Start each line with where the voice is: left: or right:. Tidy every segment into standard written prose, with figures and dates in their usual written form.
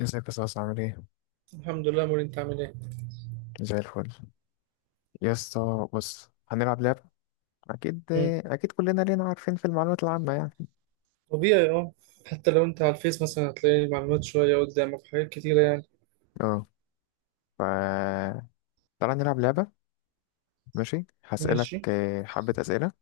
left: ازيك يا صاصة؟ عامل ايه؟
right: الحمد لله موري، انت عامل ايه؟
left: زي الفل. يا اسطى بص، هنلعب لعبة. أكيد
right: مم.
left: أكيد، كلنا لينا عارفين في المعلومات العامة يعني.
right: طبيعي، اه. حتى لو انت على الفيس مثلا هتلاقي المعلومات شوية قدامك، حاجات كتيرة يعني.
left: اه. ف تعالى نلعب لعبة. ماشي، هسألك
right: ماشي.
left: حبة أسئلة،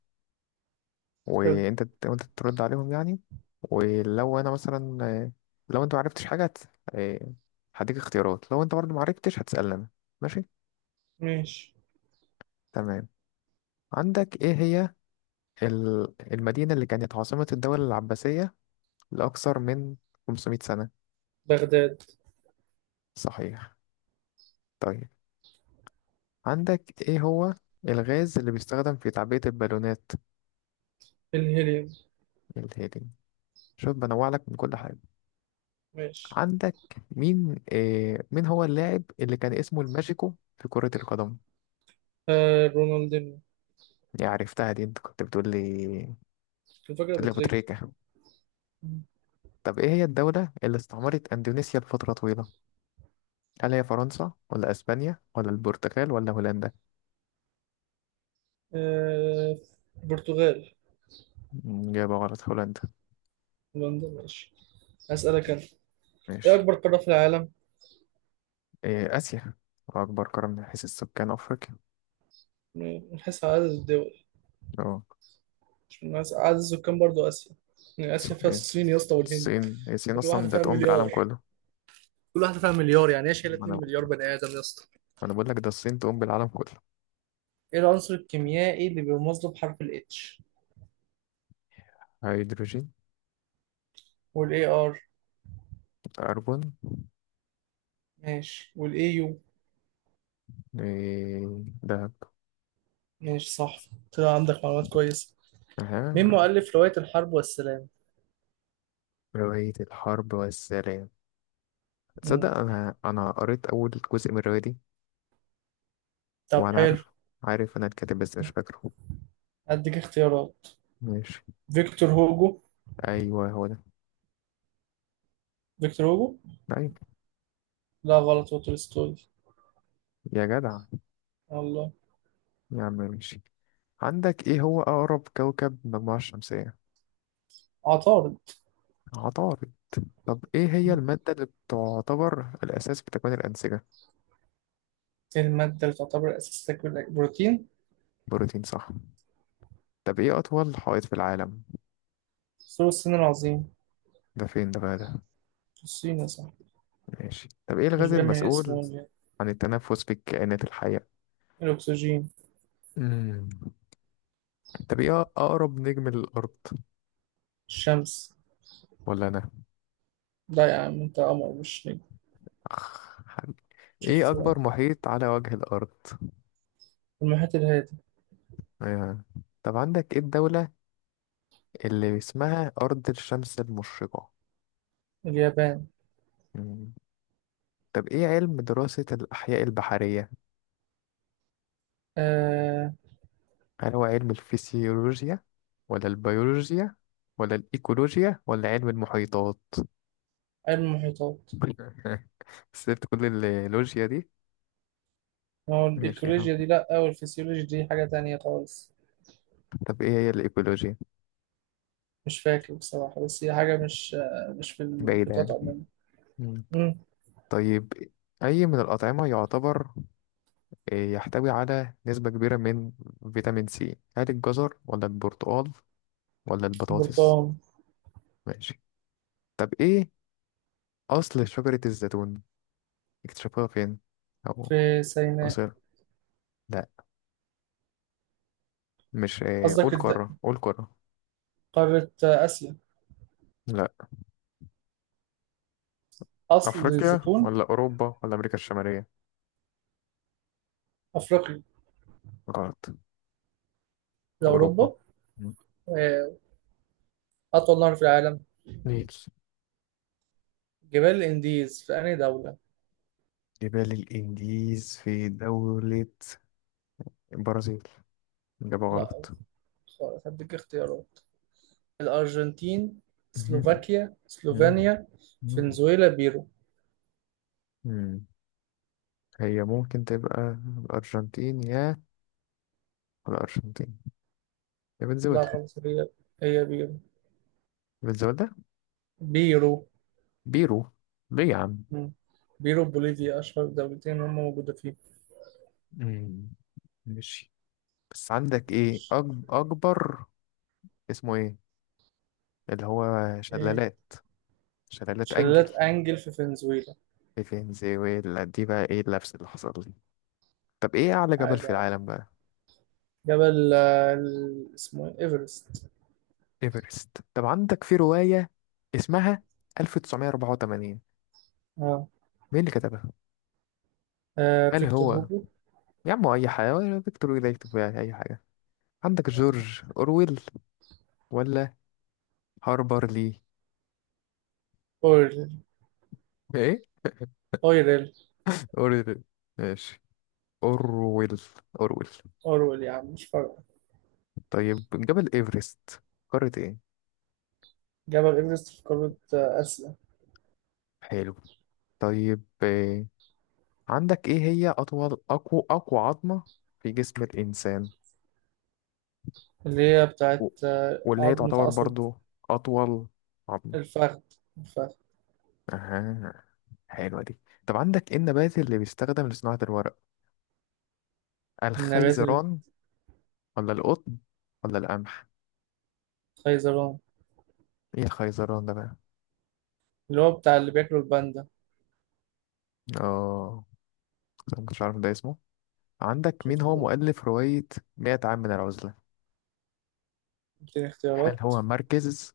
right: حلو.
left: وانت ترد عليهم يعني. ولو أنا مثلا لو انت معرفتش حاجة آه، هديك اختيارات، لو انت برضه معرفتش هتسألني أنا. ماشي،
right: ماشي.
left: تمام. عندك ايه هي المدينة اللي كانت عاصمة الدولة العباسية لأكثر من 500 سنة؟
right: بغداد.
left: صحيح. طيب، عندك ايه هو الغاز اللي بيستخدم في تعبئة البالونات؟
right: الهيليوم.
left: الهيليوم. شوف، بنوع لك من كل حاجة.
right: ماشي.
left: عندك مين هو اللاعب اللي كان اسمه الماجيكو في كرة القدم؟
right: آه، رونالدينيو.
left: دي عرفتها، دي انت كنت بتقول لي،
right: الفكرة
left: بتقول
right: أبو
left: لي ابو
right: تريكة.
left: تريكة.
right: مم.
left: طب ايه هي الدولة اللي استعمرت اندونيسيا لفترة طويلة؟ هل هي فرنسا، ولا اسبانيا، ولا البرتغال، ولا هولندا؟
right: آه، البرتغال.
left: مم، إجابة غلط، هولندا.
right: هولندا، ماشي. هسألك أنا. ايه
left: ماشي.
right: أكبر قارة في العالم؟
left: إيه، آسيا. أكبر قارة من حيث السكان أفريقيا.
right: من حيث عدد الدول.
left: أه،
right: مش من حيث عدد السكان، برضو آسيا. يعني آسيا فيها
left: صحيح.
right: الصين يا اسطى والهند.
left: الصين هي الصين،
right: كل واحدة
left: أصلا ده
right: فيها
left: تقوم بالعالم
right: مليار.
left: كله.
right: كل واحدة فيها مليار، يعني ايه؟ شايلة
left: ما أنا ما
right: 2 مليار بني آدم يا اسطى.
left: أنا بقول لك، ده الصين تقوم بالعالم كله.
right: ايه العنصر الكيميائي اللي بيرمز له بحرف ال H؟
left: هيدروجين.
right: وال AR؟
left: كربون.
right: ماشي، وال AU؟
left: إيه، دهب.
right: ماشي، صح. طلع عندك معلومات كويسة.
left: أها.
right: مين مؤلف رواية الحرب والسلام؟
left: رواية الحرب والسلام،
right: مم.
left: تصدق أنا قريت أول جزء من الرواية دي.
right: طب
left: وأنا
right: حلو،
left: عارف، عارف أنا الكاتب بس مش فاكره.
right: أديك اختيارات.
left: ماشي.
right: فيكتور هوجو.
left: أيوه هو ده.
right: فيكتور هوجو.
left: أيوه.
right: لا غلط، هو تولستوي.
left: يا جدع.
right: الله.
left: يا عم ماشي. عندك إيه هو أقرب كوكب للمجموعة الشمسية؟
right: عطارد.
left: عطارد. طب إيه هي المادة اللي بتعتبر الأساس في تكوين الأنسجة؟
right: إيه المادة اللي تعتبر أساس لكل بروتين؟
left: بروتين، صح. طب ايه أطول حائط في العالم؟
right: ثور الصين العظيم.
left: ده فين ده بقى ده؟
right: الصين يا صاحبي.
left: ماشي. طب ايه
right: مش
left: الغاز
right: باين من اسمه
left: المسؤول
right: ولا إيه؟
left: عن التنفس بالكائنات الحية؟
right: الأكسجين.
left: مم. طب ايه أقرب نجم للأرض؟
right: الشمس.
left: ولا أنا.
right: لا يا عم، أنت قمر مش نجم.
left: أخ، حبيبي. ايه
right: شفت بقى.
left: أكبر محيط على وجه الأرض؟
right: المحيط الهادي.
left: آه. طب عندك ايه الدولة اللي اسمها أرض الشمس المشرقة؟
right: اليابان.
left: مم. طب ايه علم دراسة الأحياء البحرية؟
right: آه،
left: هل هو علم الفسيولوجيا، ولا البيولوجيا، ولا الإيكولوجيا، ولا علم المحيطات؟
right: علم المحيطات.
left: سبت كل اللوجيا دي.
right: ما هو
left: ماشي يا عم.
right: الإيكولوجيا دي لأ، والفسيولوجي دي حاجة تانية خالص.
left: طب ايه هي الايكولوجيا؟
right: مش فاكر بصراحة، بس هي حاجة مش مش في
left: بعيدة
right: المحيطات
left: يعني.
right: عموما.
left: مم.
right: مم.
left: طيب، اي من الأطعمة يعتبر يحتوي على نسبة كبيرة من فيتامين سي؟ هل الجزر، ولا البرتقال، ولا البطاطس؟
right: برتقال.
left: ماشي. طب ايه اصل شجرة الزيتون، اكتشفوها فين؟ او
right: في سيناء.
left: مصر؟ لا، مش قول
right: قصدك
left: قارة، قول قارة.
right: قارة آسيا.
left: لا.
right: أصل
left: افريقيا،
right: الزيتون.
left: ولا اوروبا، ولا امريكا الشمالية؟
right: أفريقيا.
left: غلط.
right: ده
left: اوروبا.
right: أوروبا.
left: مم.
right: آه، أطول نهر في العالم.
left: ليه؟
right: جبال الإنديز في أنهي دولة؟
left: جبال الإنديز في دولة البرازيل. إجابة
right: لأ،
left: غلط.
right: خالص. هديك اختيارات. الأرجنتين،
left: مهم.
right: سلوفاكيا،
left: مهم.
right: سلوفينيا،
left: مهم.
right: فنزويلا، بيرو.
left: مم. هي ممكن تبقى الأرجنتين، يا الأرجنتين، يا
right: لا
left: فنزويلا.
right: خلاص، هي بيرو.
left: فنزويلا.
right: بيرو.
left: بيرو. ليه يا عم؟
right: مم. بيرو، بوليفيا أشهر دولتين هم موجودة فيه.
left: مم. ماشي. بس عندك إيه
right: ماشي.
left: أكبر. اسمه إيه؟ اللي هو
right: إيه.
left: شلالات، شلالات أنجل
right: شلالات أنجل في فنزويلا.
left: في فنزويلا. دي بقى إيه اللبس اللي حصل لي. طب إيه أعلى جبل
right: عادي
left: في
right: عادي.
left: العالم بقى؟
right: جبل اسمه إيه؟ إيفرست.
left: ايفرست. طب عندك في رواية اسمها 1984،
right: آه.
left: مين اللي كتبها؟
right: آه،
left: هل
right: فيكتور
left: هو،
right: هوجو.
left: يا عم أي حاجة، ولا فيكتور ده يكتب يعني أي حاجة؟ عندك جورج أورويل ولا هاربر لي؟
right: أورل.
left: إيه؟
right: أوريل.
left: أورويل. ماشي. أورويل. أورويل.
right: أورويل يا عم، مش فارقة.
left: طيب جبل إيفرست قارة إيه؟
right: جبل إيفرست في قارة آسيا.
left: حلو. طيب عندك إيه هي أطول، أقوى عظمة في جسم الإنسان،
right: اللي هي بتاعت
left: و- واللي هي
right: عظمة
left: تعتبر
right: عصب.
left: برضو أطول عظمة؟
right: الفخذ. الفخذ.
left: أها، حلوة دي. طب عندك ايه النبات اللي بيستخدم لصناعة الورق؟
right: النبات.
left: الخيزران، ولا القطن، ولا القمح؟
right: الخيزران.
left: ايه الخيزران ده بقى؟
right: اللي هو بتاع اللي بياكلوا الباندا.
left: اه، أنا مكنتش عارف ده اسمه. عندك مين
right: شفت
left: هو
right: بقى.
left: مؤلف رواية 100 عام من العزلة؟
right: اديني
left: هل
right: اختيارات.
left: هو ماركيز،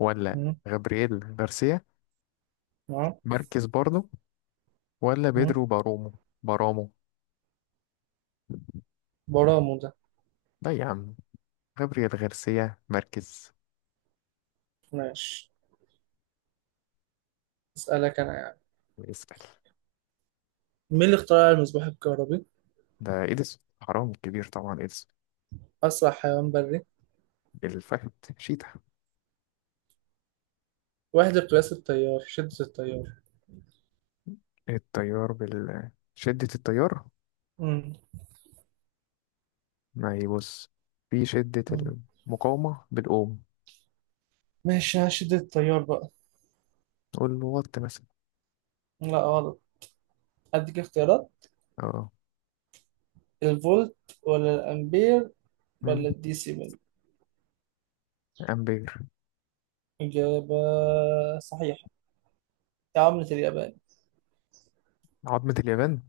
left: ولا غابرييل غارسيا
right: اه.
left: ماركيز برضه، ولا
right: آه.
left: بيدرو بارومو؟ بارامو.
right: برامو ده.
left: لا يا عم، غابرييل غارسيا ماركيز.
right: ماشي. اسألك انا يعني،
left: اسأل.
right: مين اللي اخترع المصباح الكهربي؟
left: ده إيديسون، حرام كبير طبعا إيديسون.
right: اسرع حيوان بري.
left: الفهد، شيتا.
right: وحدة قياس التيار، شدة التيار.
left: التيار بال شدة التيار.
right: مم.
left: ما هي بص، في شدة
right: مم.
left: المقاومة بالأوم.
right: ماشي، على شدة التيار بقى.
left: نقول له وات مثلا.
right: لا غلط، اديك اختيارات.
left: اه.
right: الفولت ولا الامبير
left: مم.
right: ولا الدي سي ميل.
left: أمبير.
right: اجابة صحيحة. دي عملة اليابان.
left: عظمة اليابان.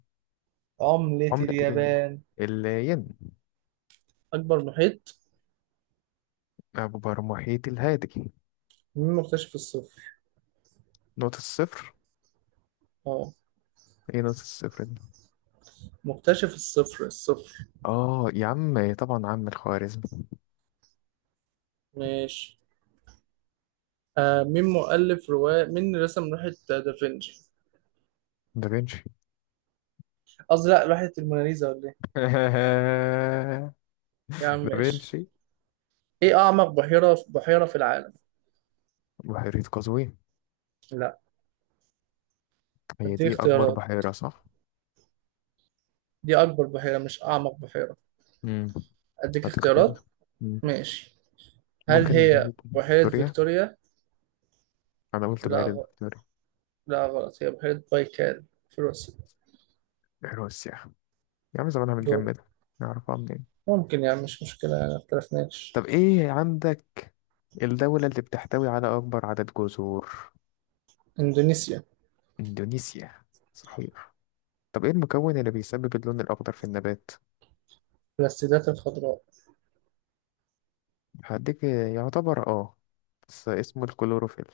right: عملة
left: عملة الين.
right: اليابان.
left: الين.
right: اكبر محيط.
left: أكبر محيط الهادي.
right: مين مكتشف الصفر؟
left: نقطة الصفر.
right: اه.
left: ايه نقطة الصفر دي؟
right: مكتشف الصفر، الصفر.
left: اه يا عم، طبعا عم الخوارزمي.
right: ماشي. آه، مين مؤلف رواية مين رسم لوحة دافنشي؟
left: دافنشي.
right: قصدي لا، لوحة الموناليزا ولا ايه؟ يا عم ماشي.
left: دافنشي.
right: ايه أعمق بحيرة في العالم؟
left: بحيرة قزوين.
right: لا.
left: هي
right: أديك
left: دي أكبر
right: اختيارات.
left: بحيرة صح؟
right: دي أكبر بحيرة مش أعمق بحيرة.
left: مم.
right: أديك
left: هديك اختيارات.
right: اختيارات.
left: مم.
right: ماشي. هل
left: ممكن
right: هي
left: بحيرة
right: بحيرة
left: فيكتوريا.
right: فيكتوريا؟
left: أنا قلت
right: لا
left: بحيرة
right: غ...
left: فيكتوريا.
right: لا غلط، هي بحيرة بايكال في روسيا.
left: حلوة السياحة، يا عم زمانها
right: دور.
left: متجمدة. نعرفها منين؟
right: ممكن يعني، مش مشكلة يعني، ما اختلفناش.
left: طب ايه عندك الدولة اللي بتحتوي على أكبر عدد جزر؟
right: إندونيسيا.
left: إندونيسيا. صحيح. طب ايه المكون اللي بيسبب اللون الأخضر في النبات؟
right: السدات الخضراء.
left: هديك يعتبر اه، بس اسمه الكلوروفيل.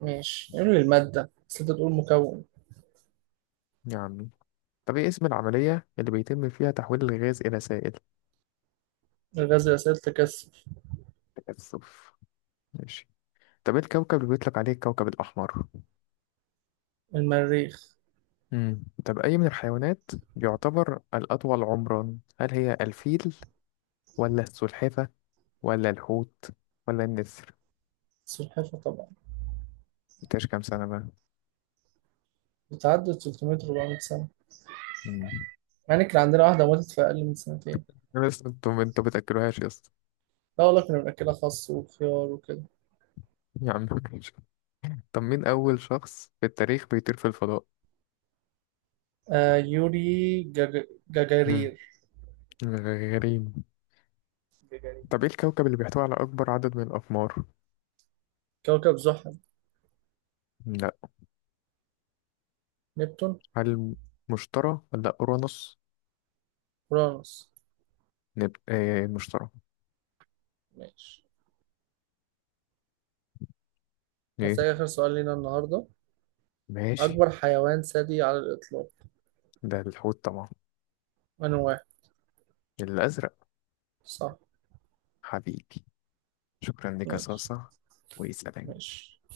right: ماشي، قول لي المادة بس، أنت تقول مكون.
left: يا عمي. طب ايه اسم العملية اللي بيتم فيها تحويل الغاز إلى سائل؟
right: الغاز الأساسي تكثف.
left: تكثف. ماشي. طب ايه الكوكب اللي بيطلق عليه الكوكب الأحمر؟
right: المريخ.
left: مم. طب أي من الحيوانات يعتبر الأطول عمرا؟ هل هي الفيل، ولا السلحفة، ولا الحوت، ولا النسر؟
right: سلحفاة طبعا.
left: مبقاش كام سنة بقى.
right: بتعدي 300 400 سنة.
left: مم.
right: مع إن كان عندنا واحدة ماتت في أقل من سنتين.
left: بس انتوا بتأكلوهاش يا اسطى.
right: لا والله، كنا بنأكلها خس وخيار وكده.
left: يا عم ماشي. طب مين أول شخص في التاريخ بيطير في الفضاء؟
right: آه،
left: مم.
right: جاجارير.
left: غريب.
right: جاجارير.
left: طب ايه الكوكب اللي بيحتوي على أكبر عدد من الأقمار؟
right: كوكب زحل.
left: لا.
right: نبتون.
left: هل مشتري ولا أورانوس؟
right: أورانوس.
left: ايه المشتري.
right: ماشي.
left: ايه.
right: هسألك آخر سؤال لينا النهاردة.
left: ماشي.
right: أكبر حيوان ثدي على الإطلاق.
left: ده الحوت طبعا،
right: أنا واحد.
left: الأزرق.
right: صح.
left: حبيبي. شكرا لك يا
right: ماشي.
left: صاصة. ويسلم.
right: ماشي.